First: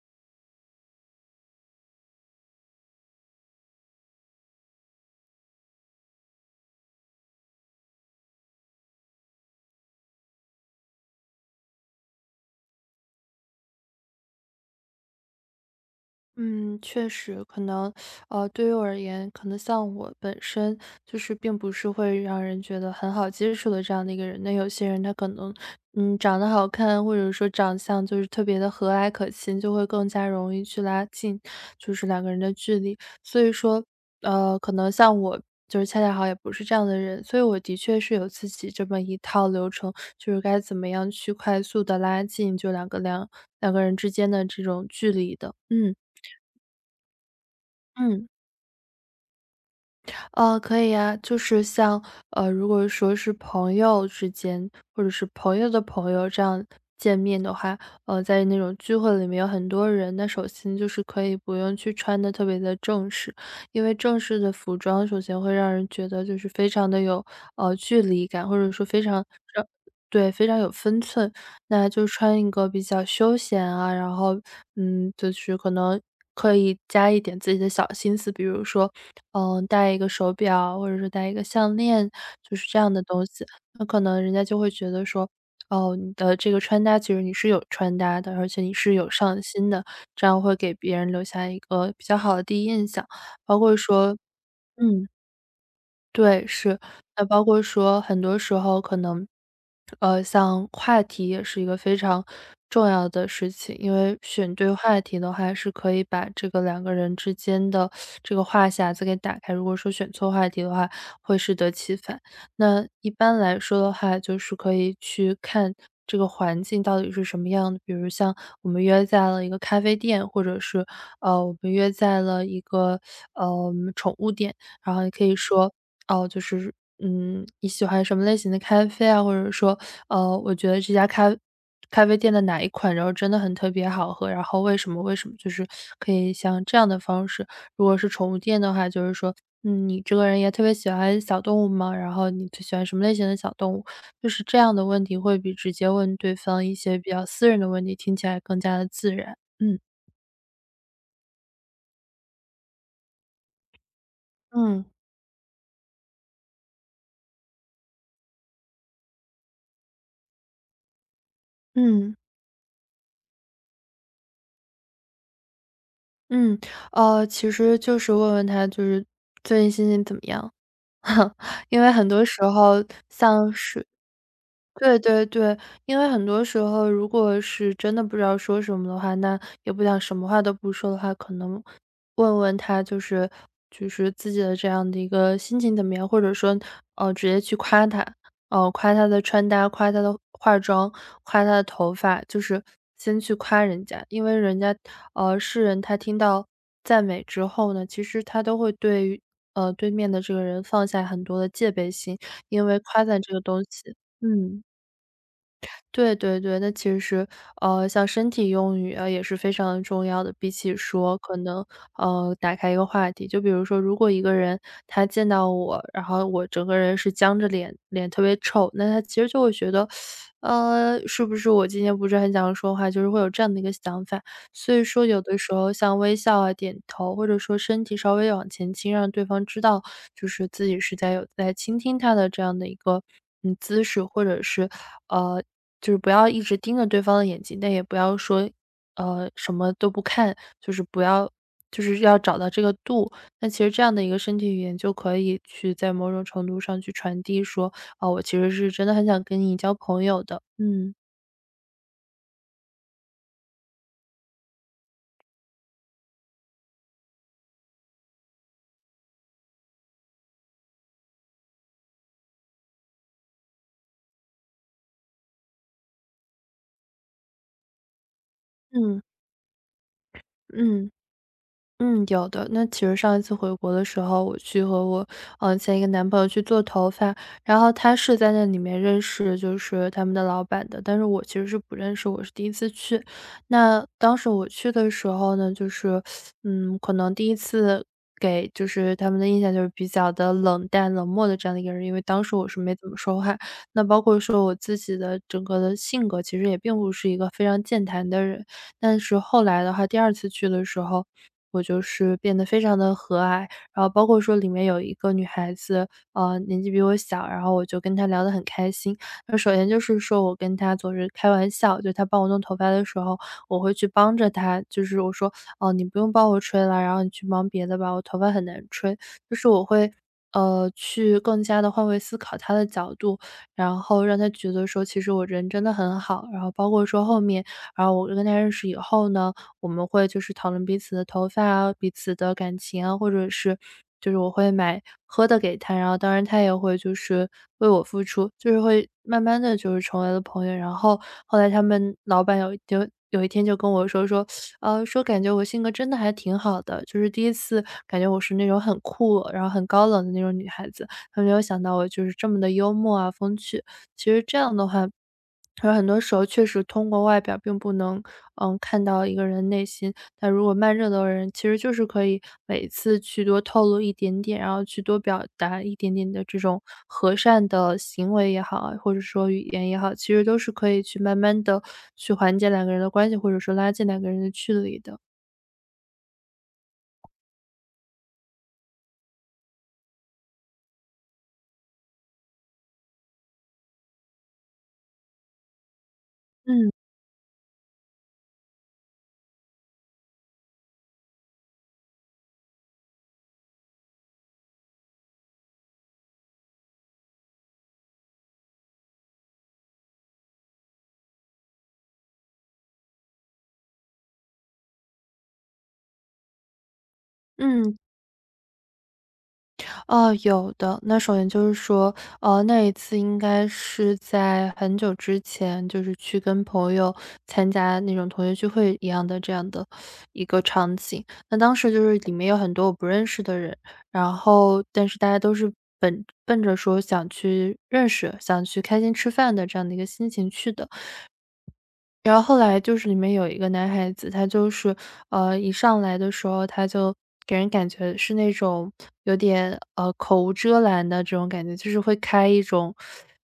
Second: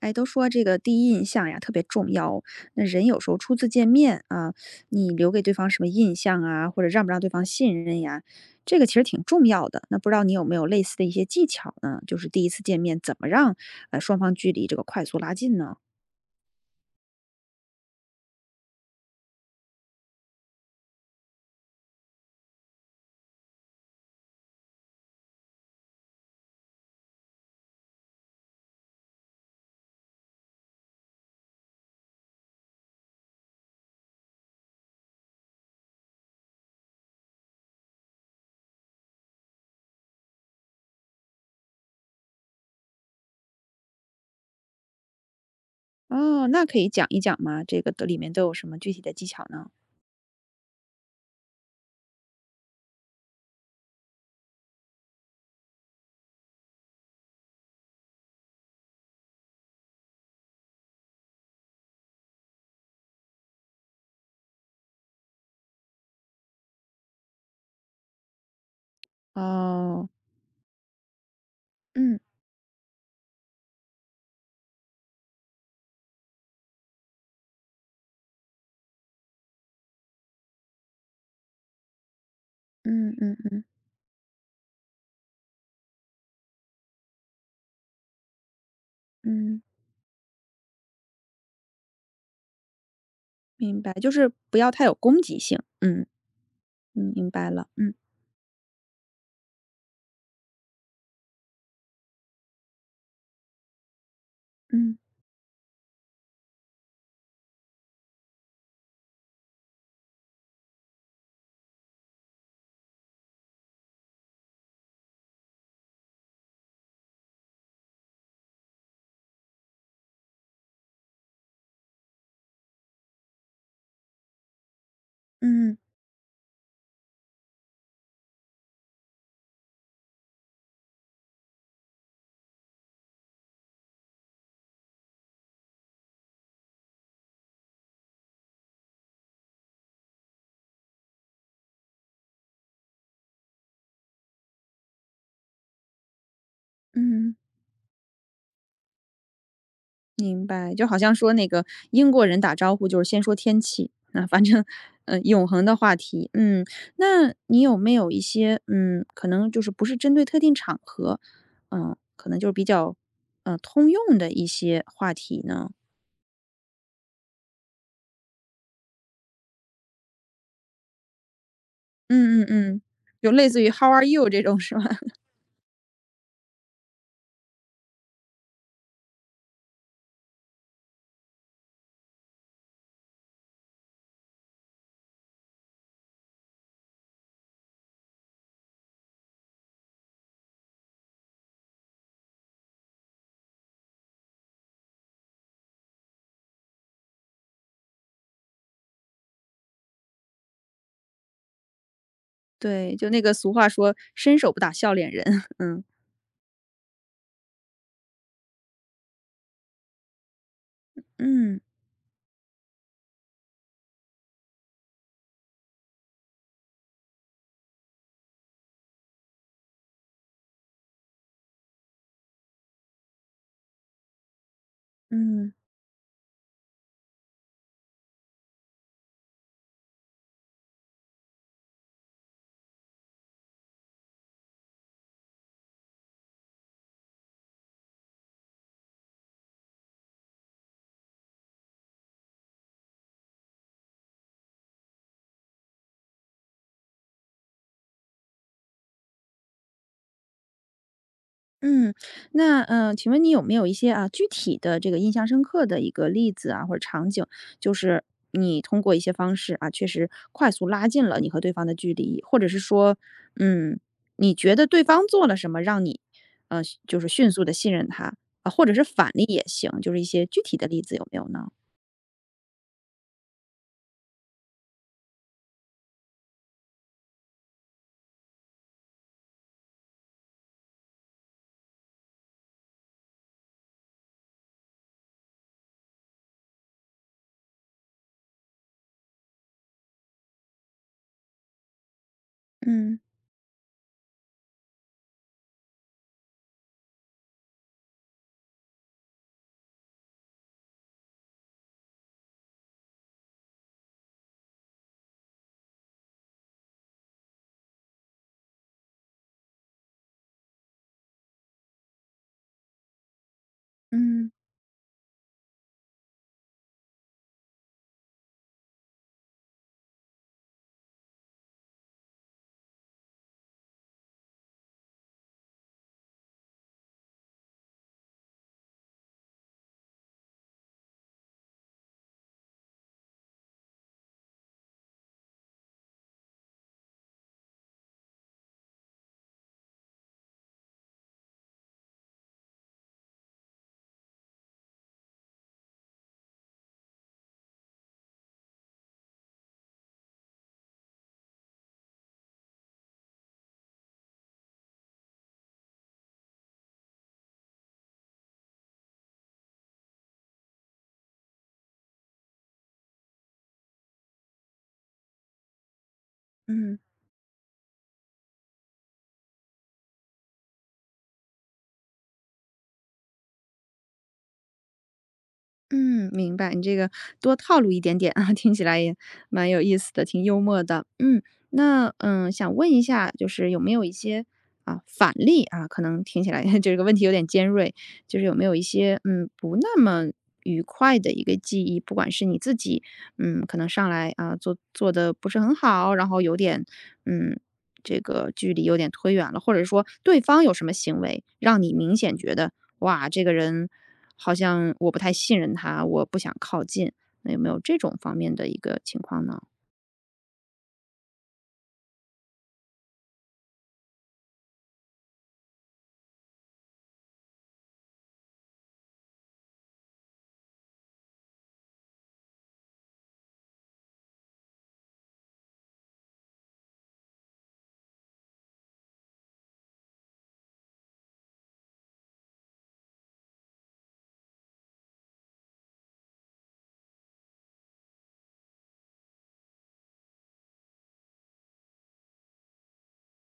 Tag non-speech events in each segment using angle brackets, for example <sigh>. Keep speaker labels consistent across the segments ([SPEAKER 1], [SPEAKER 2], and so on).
[SPEAKER 1] 哎，都说这个第一印象呀特别重要，那人有时候初次见面啊，你留给对方什么印象啊，或者让不让对方信任呀，这个其实挺重要的。那不知道你有没有类似的一些技巧呢？就是第一次见面怎么让双方距离这个快速拉近呢？
[SPEAKER 2] 嗯，确实，可能，对于我而言，可能像我本身就是并不是会让人觉得很好接触的这样的一个人。那有些人他可能，嗯，长得好看，或者说长相就是特别的和蔼可亲，就会更加容易去拉近就是两个人的距离。所以说，可能像我就是恰恰好也不是这样的人，所以我的确是有自己这么一套流程，就是该怎么样去快速的拉近就两个人之间的这种距离的。嗯。
[SPEAKER 1] 哦，那可以讲一讲吗？这个都里
[SPEAKER 2] 嗯，
[SPEAKER 1] 面都有什么具体的技巧呢？
[SPEAKER 2] 可以呀，就是像，如果说是朋友之间，或者是朋友的朋友这样见面的话，在那种聚会里面有很多人，那首先就是可以不用去穿的特别的正式，因为正式的服装首先会让人觉得就是非常的有距离感，或者说非常让
[SPEAKER 1] 哦，
[SPEAKER 2] 对非常有分寸，那就
[SPEAKER 1] 嗯
[SPEAKER 2] 穿一个比较休闲啊，然后嗯，就是可能。可以加一点自己的小心思，比如说，嗯，戴一个手表，或者是戴一个项链，就是这样的
[SPEAKER 1] 嗯
[SPEAKER 2] 东
[SPEAKER 1] 嗯
[SPEAKER 2] 西。
[SPEAKER 1] 嗯
[SPEAKER 2] 那可能人家就会觉得说，哦，你的这个穿搭其实你是有穿搭的，而且你是有上
[SPEAKER 1] 嗯，
[SPEAKER 2] 心的，这样会给别人留下一个比较好的第一印象。包括
[SPEAKER 1] 明白，就
[SPEAKER 2] 说
[SPEAKER 1] 是不要太有
[SPEAKER 2] 嗯。
[SPEAKER 1] 攻击性。嗯，
[SPEAKER 2] 对，是。那
[SPEAKER 1] 明
[SPEAKER 2] 包
[SPEAKER 1] 白
[SPEAKER 2] 括
[SPEAKER 1] 了。嗯
[SPEAKER 2] 说很多时候可能，像话题也是一个非常重要的事情，因为选对
[SPEAKER 1] 嗯
[SPEAKER 2] 话题的话，是可以把这个两个人之间的这个话匣子给打开。如果说选错话题的话，会适得其反。那一般来说的话，就是可以去看这个环境到底是什么样的，比如像我们约在了一个咖啡店，或者是我们约在了一个宠物店。然后你可以说，
[SPEAKER 1] 嗯
[SPEAKER 2] 哦，就是，嗯，你喜欢什么类型的咖啡啊，或者说，我觉得这家咖啡店的哪一款，然后真的很特别好喝，然后为什么，就是可以像这样的方式。如果是宠物店的话，就是说，嗯，你这个人也特别喜欢小动物吗？然后你最喜欢什么类型的小动物？就是这样的问题会比直接问对方一些比较
[SPEAKER 1] 嗯。
[SPEAKER 2] 私人的问题，听起来更加的自然。嗯。
[SPEAKER 1] 明白，就好像说那个英国人打招呼就是先说天气，啊，反正，
[SPEAKER 2] 嗯
[SPEAKER 1] 嗯，永恒的话题。嗯，那你有没有一些，嗯，可能就是不是针对特定场合，嗯，
[SPEAKER 2] 嗯。
[SPEAKER 1] 可能就是比较，通用的一些话题呢？
[SPEAKER 2] 嗯，其实就是问问他，就是最近心情怎么样？<laughs> 因为很多
[SPEAKER 1] 嗯
[SPEAKER 2] 时
[SPEAKER 1] 嗯嗯，
[SPEAKER 2] 候
[SPEAKER 1] 就类
[SPEAKER 2] 像
[SPEAKER 1] 似于
[SPEAKER 2] 是
[SPEAKER 1] "How are you" 这种是吧？
[SPEAKER 2] 对
[SPEAKER 1] <laughs>
[SPEAKER 2] 对对，因为很多时候，如果是真的不知道说什么的话，那也不想什么话都不说的话，可能问问他就是就是自己的这样的一个心情怎么样，或者说直接去夸他，夸他的穿搭，夸他的化妆，夸他的头发，就是先去夸人家，因为人家世人他听到赞美之后呢，其实他都会对于对面的这个人放下很多的戒备心，因为
[SPEAKER 1] 对，
[SPEAKER 2] 夸
[SPEAKER 1] 就那
[SPEAKER 2] 赞
[SPEAKER 1] 个
[SPEAKER 2] 这个
[SPEAKER 1] 俗
[SPEAKER 2] 东
[SPEAKER 1] 话说
[SPEAKER 2] 西，
[SPEAKER 1] “伸手不
[SPEAKER 2] 嗯。
[SPEAKER 1] 打笑脸人"。<laughs> 嗯
[SPEAKER 2] 对对对，那其实，像身体用语啊也是非常重要的。比起说可
[SPEAKER 1] 嗯
[SPEAKER 2] 能，打开一个话题，就比如说，如果一个人他见到我，然后我整个人是僵着脸，脸特别臭，那他其实就会觉得，是不是我今天不是很想说话，就是会有这样的一个想法。所以说有的
[SPEAKER 1] 嗯。
[SPEAKER 2] 时候像微笑啊、点头，或者说身体稍微往前倾，让对方知道就是自己是在有在倾听他的这样的一个嗯姿势，或者是呃，就是不要一直盯着对方的眼睛，但也不要说什么都不看，就是不要。就是要找到这个度，那其实这样的一个身体语言就可以去在某种程度上去传递说，啊、我其实是真的很想跟你交朋友的，嗯
[SPEAKER 1] 嗯，那，嗯，请问你有没有一些，啊，具体的这个印象深刻的一个例子啊，或者场景，就是你通过一些方式啊，确实快速拉近了你和对方的距离，或者是说，嗯，你觉得对方做了什么让你，呃，就是迅速的信任他，啊，或者是
[SPEAKER 2] 嗯
[SPEAKER 1] 反例也行，就是一些具体的例
[SPEAKER 2] 嗯，
[SPEAKER 1] 子有没有呢？
[SPEAKER 2] 嗯，有的。那其实上一次回国的时候，我去和我，前一个男朋友去做头发，然后他是在那里面认识就是他们的老板的，但是我其实是不认识，我是第一次去。那当时我去的时候呢，就是，嗯，可能第一次给就是他们的印象就是比较的冷淡、冷漠的这样的一个人，因为当时我是没怎么
[SPEAKER 1] 嗯。
[SPEAKER 2] 说话。那包括说我自己的整个的性格，其实也并不是一个非常健谈的人。但是后来的话，第二次去的时候我就是变得非常的和蔼，然后包括说里面有一个女孩子，年纪比我小，然后我就跟她聊得很开心。那首先就是说我跟她总是开玩笑，就她帮我弄头发的时候，我会去帮
[SPEAKER 1] 嗯
[SPEAKER 2] 着她，就是我说：“哦，你不用帮我吹了，然后你去忙别的吧，我头发很难吹。”就是我会，去更加的换位思考她的角度，然后让她觉得说其实我人真的很好，然后包括说后面，然后我跟她认识以后呢我们会就是讨论彼此的头发啊、彼此的感情啊，或者是就是我会买喝的给他，然后当然他也会就是为我付出，就是会慢慢的就是成为了朋友。然后后来他们老板有一天就跟我说，说感觉我性格真的还挺好的，就是第一次感觉我是那种很酷，然后很高冷的那种女孩子，他没有想到我就是这么的幽默啊、风趣。其实这样的话，有很多时候确实通过外表并不能，嗯，看到一个人内心。但如果慢热的人，其实就是可以每次去多透露一点点，然后去多表达一点点的这种
[SPEAKER 1] 嗯。
[SPEAKER 2] 和善的行为也好啊，或者说语言也好，其实都是可以去慢慢的去缓解两个人的关系，或者说拉近两个人的距离的。
[SPEAKER 1] 嗯，明白，你这个多套路一点点啊，<laughs> 听起来也蛮有意思的，挺幽默的。嗯，那嗯，想问一下，就是有没有一些啊反例啊？可能听起来 <laughs>
[SPEAKER 2] 嗯。
[SPEAKER 1] 这个问题有点尖锐，就是有没有一些嗯不那么愉快的一个记忆？不管是你自己，嗯，可能上来啊做做的不是很好，然后有点嗯这个距离有点推远了，或者说对方有什么行为让你明显觉得哇，这个人。好像我不太信任他，我不想靠近。那有没有这
[SPEAKER 2] 嗯。
[SPEAKER 1] 种方面的一个情况呢？
[SPEAKER 2] 哦，有的。那首先就是说，那一次应该是在很久之前，就是去跟朋友参加那种同学聚会一样的这样的一个场景。那当时就是里面有很多我不认识的人，然后但是大家都是本奔着说想去认识、想去开心吃饭的这样的一个心情去的。然后后来就是里面有一个男孩子，他就是，一上来的时候，他就给人感觉是那种有点，口无遮拦的这种感觉，就是会开一种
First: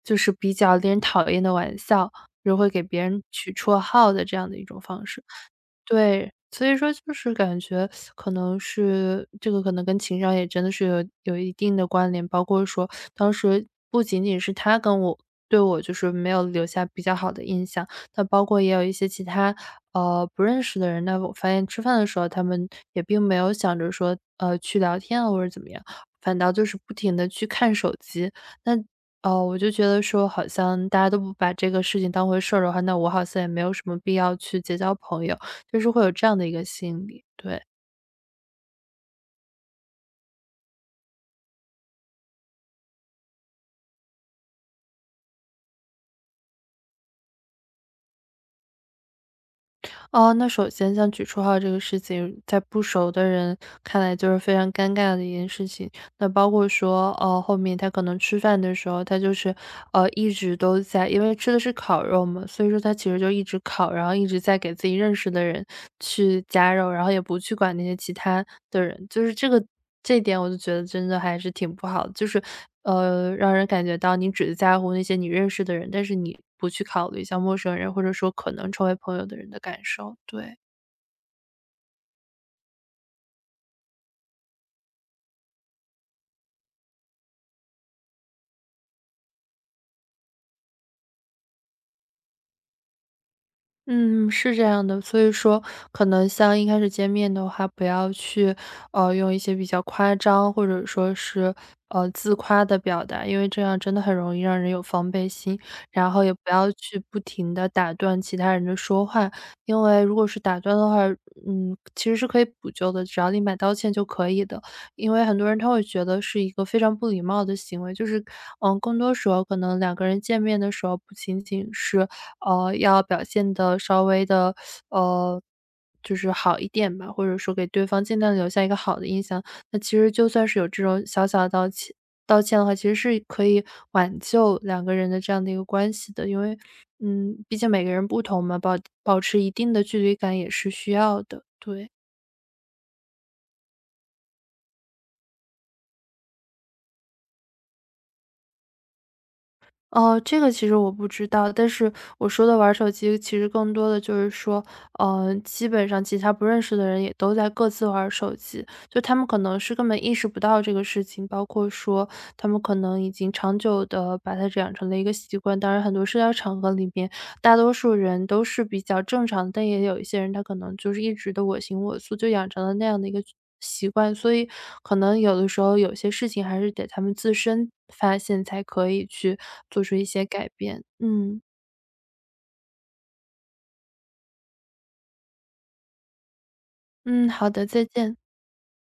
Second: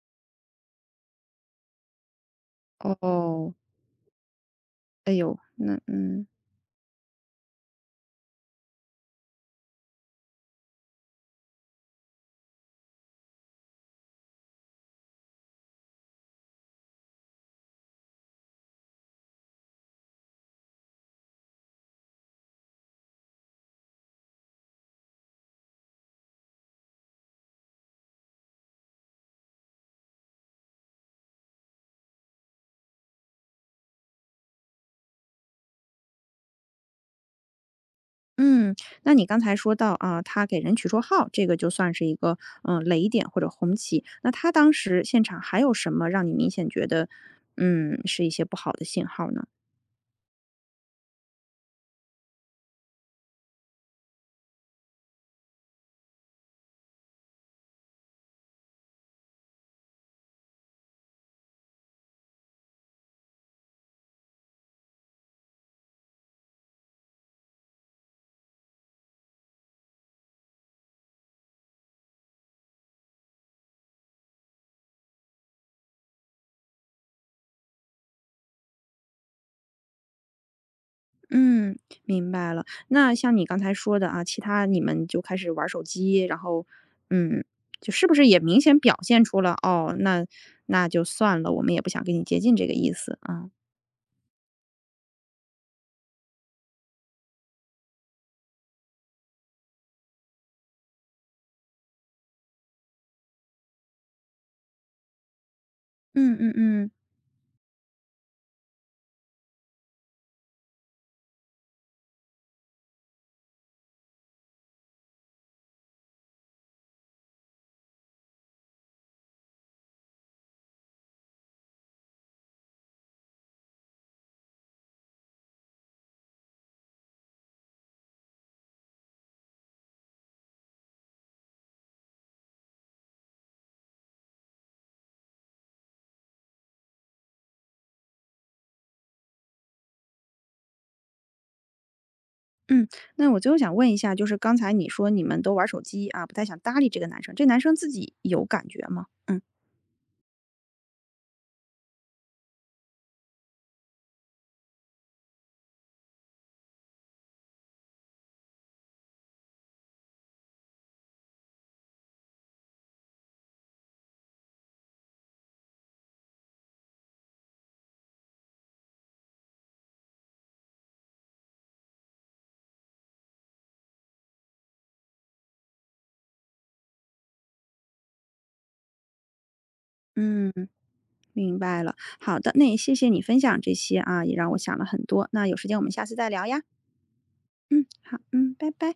[SPEAKER 2] 就是比较令人讨厌的玩笑，就会给别人取
[SPEAKER 1] 哦，
[SPEAKER 2] 绰号的这样的一种方
[SPEAKER 1] 哎
[SPEAKER 2] 式。
[SPEAKER 1] 呦，那嗯
[SPEAKER 2] 对，所以说就是感觉可能是这个可能跟情商也真的是有一定的关联，包括说当时不仅仅是他跟我对我就是没有留下比较好的印象，那包括也有一些其他，不认识的人，那我发现吃饭的时候他们也并没有想着说，去聊天啊或者怎么样，反倒就是不停的去看手机。那，我就觉得说好像大家都不把这个事情当回事儿的话，那我好像也没有什么必要去结交朋友。就是会有这样的一个心理，对。
[SPEAKER 1] 嗯，那你刚才说到啊，他给人取绰号，这个就算是一个嗯、雷点或者红旗。那他当时现场还有什么让你明显觉得嗯是一些不好的信号呢？
[SPEAKER 2] 哦，那首先像举绰号这个事情，在不熟的人看来就是非常尴尬的一件事情。那包括说，后面他可能吃饭的时候，他就是，一直都在因为吃的是烤肉嘛，所以说他其实就一直烤，然后一直在给自己认识的人去夹肉，然后也不去管那些其他的人。就是这个这一点我就觉得真的还是挺不好的，就是，让人感觉到你只在乎那些你认识的人，但是你不去考虑像陌生人，或者说可能成为朋友的人的感受，对。
[SPEAKER 1] 嗯，明白了。那像你刚才说的啊，其他你们就开始玩手机，然后，嗯，就是不是也明显表现出了哦，那那就算了，我们也不想跟你接近这个意思啊。
[SPEAKER 2] 嗯，是这样的，所以说可能像一开始见面的话，不要去，用一些比较夸张或者说是，自夸的表达，因为这样真的很容易让人有防备心。然后也
[SPEAKER 1] 嗯
[SPEAKER 2] 不
[SPEAKER 1] 嗯
[SPEAKER 2] 要
[SPEAKER 1] 嗯
[SPEAKER 2] 去不停的打断其他人的说话，因为如果是打断的话，嗯，其实是可以补救的，只要立马道歉就可以的。因为很多人他会觉得是一个非常不礼貌的行为，就是，嗯，更多时候可能两个人见面的时候，不仅仅是要表现的稍微的，呃，就是好一点吧，或者说给对方尽量留下一个好的印象。那其实就算是有这种小小的道歉的话，其实是可以挽救两个人的这样的一个关系的。因为，嗯，毕竟每个人不同嘛，保持一定的距离感也是需要的，对。
[SPEAKER 1] 嗯。那我最后想问一下，就是刚才你说你们都玩手机啊，不太想搭理这个男生，这男生自己有感觉吗？嗯
[SPEAKER 2] 哦，这个其实我不知道，但是我说的玩手机其实更多的就是说，嗯，基本上其他不认识的人也都在各自玩手机，就他们可能是根本意识不到这个事情，包括说他们可能已经长久的把它养成了一个习惯。当然，很多社交场合里面大多数人都是比较正常，但也有一些人他可能就是一直都我行我素，就养成了那样的一个习惯，所以可能有的时候有些事情还是得他们自身发现才可以去做出一些改
[SPEAKER 1] 嗯，
[SPEAKER 2] 变。嗯，
[SPEAKER 1] 明白了。好的，那也谢谢你分享这些啊，也让我想了很多。那有时间我们下次再聊呀。
[SPEAKER 2] 嗯，好的，再
[SPEAKER 1] 嗯，
[SPEAKER 2] 见。
[SPEAKER 1] 好，嗯，拜拜。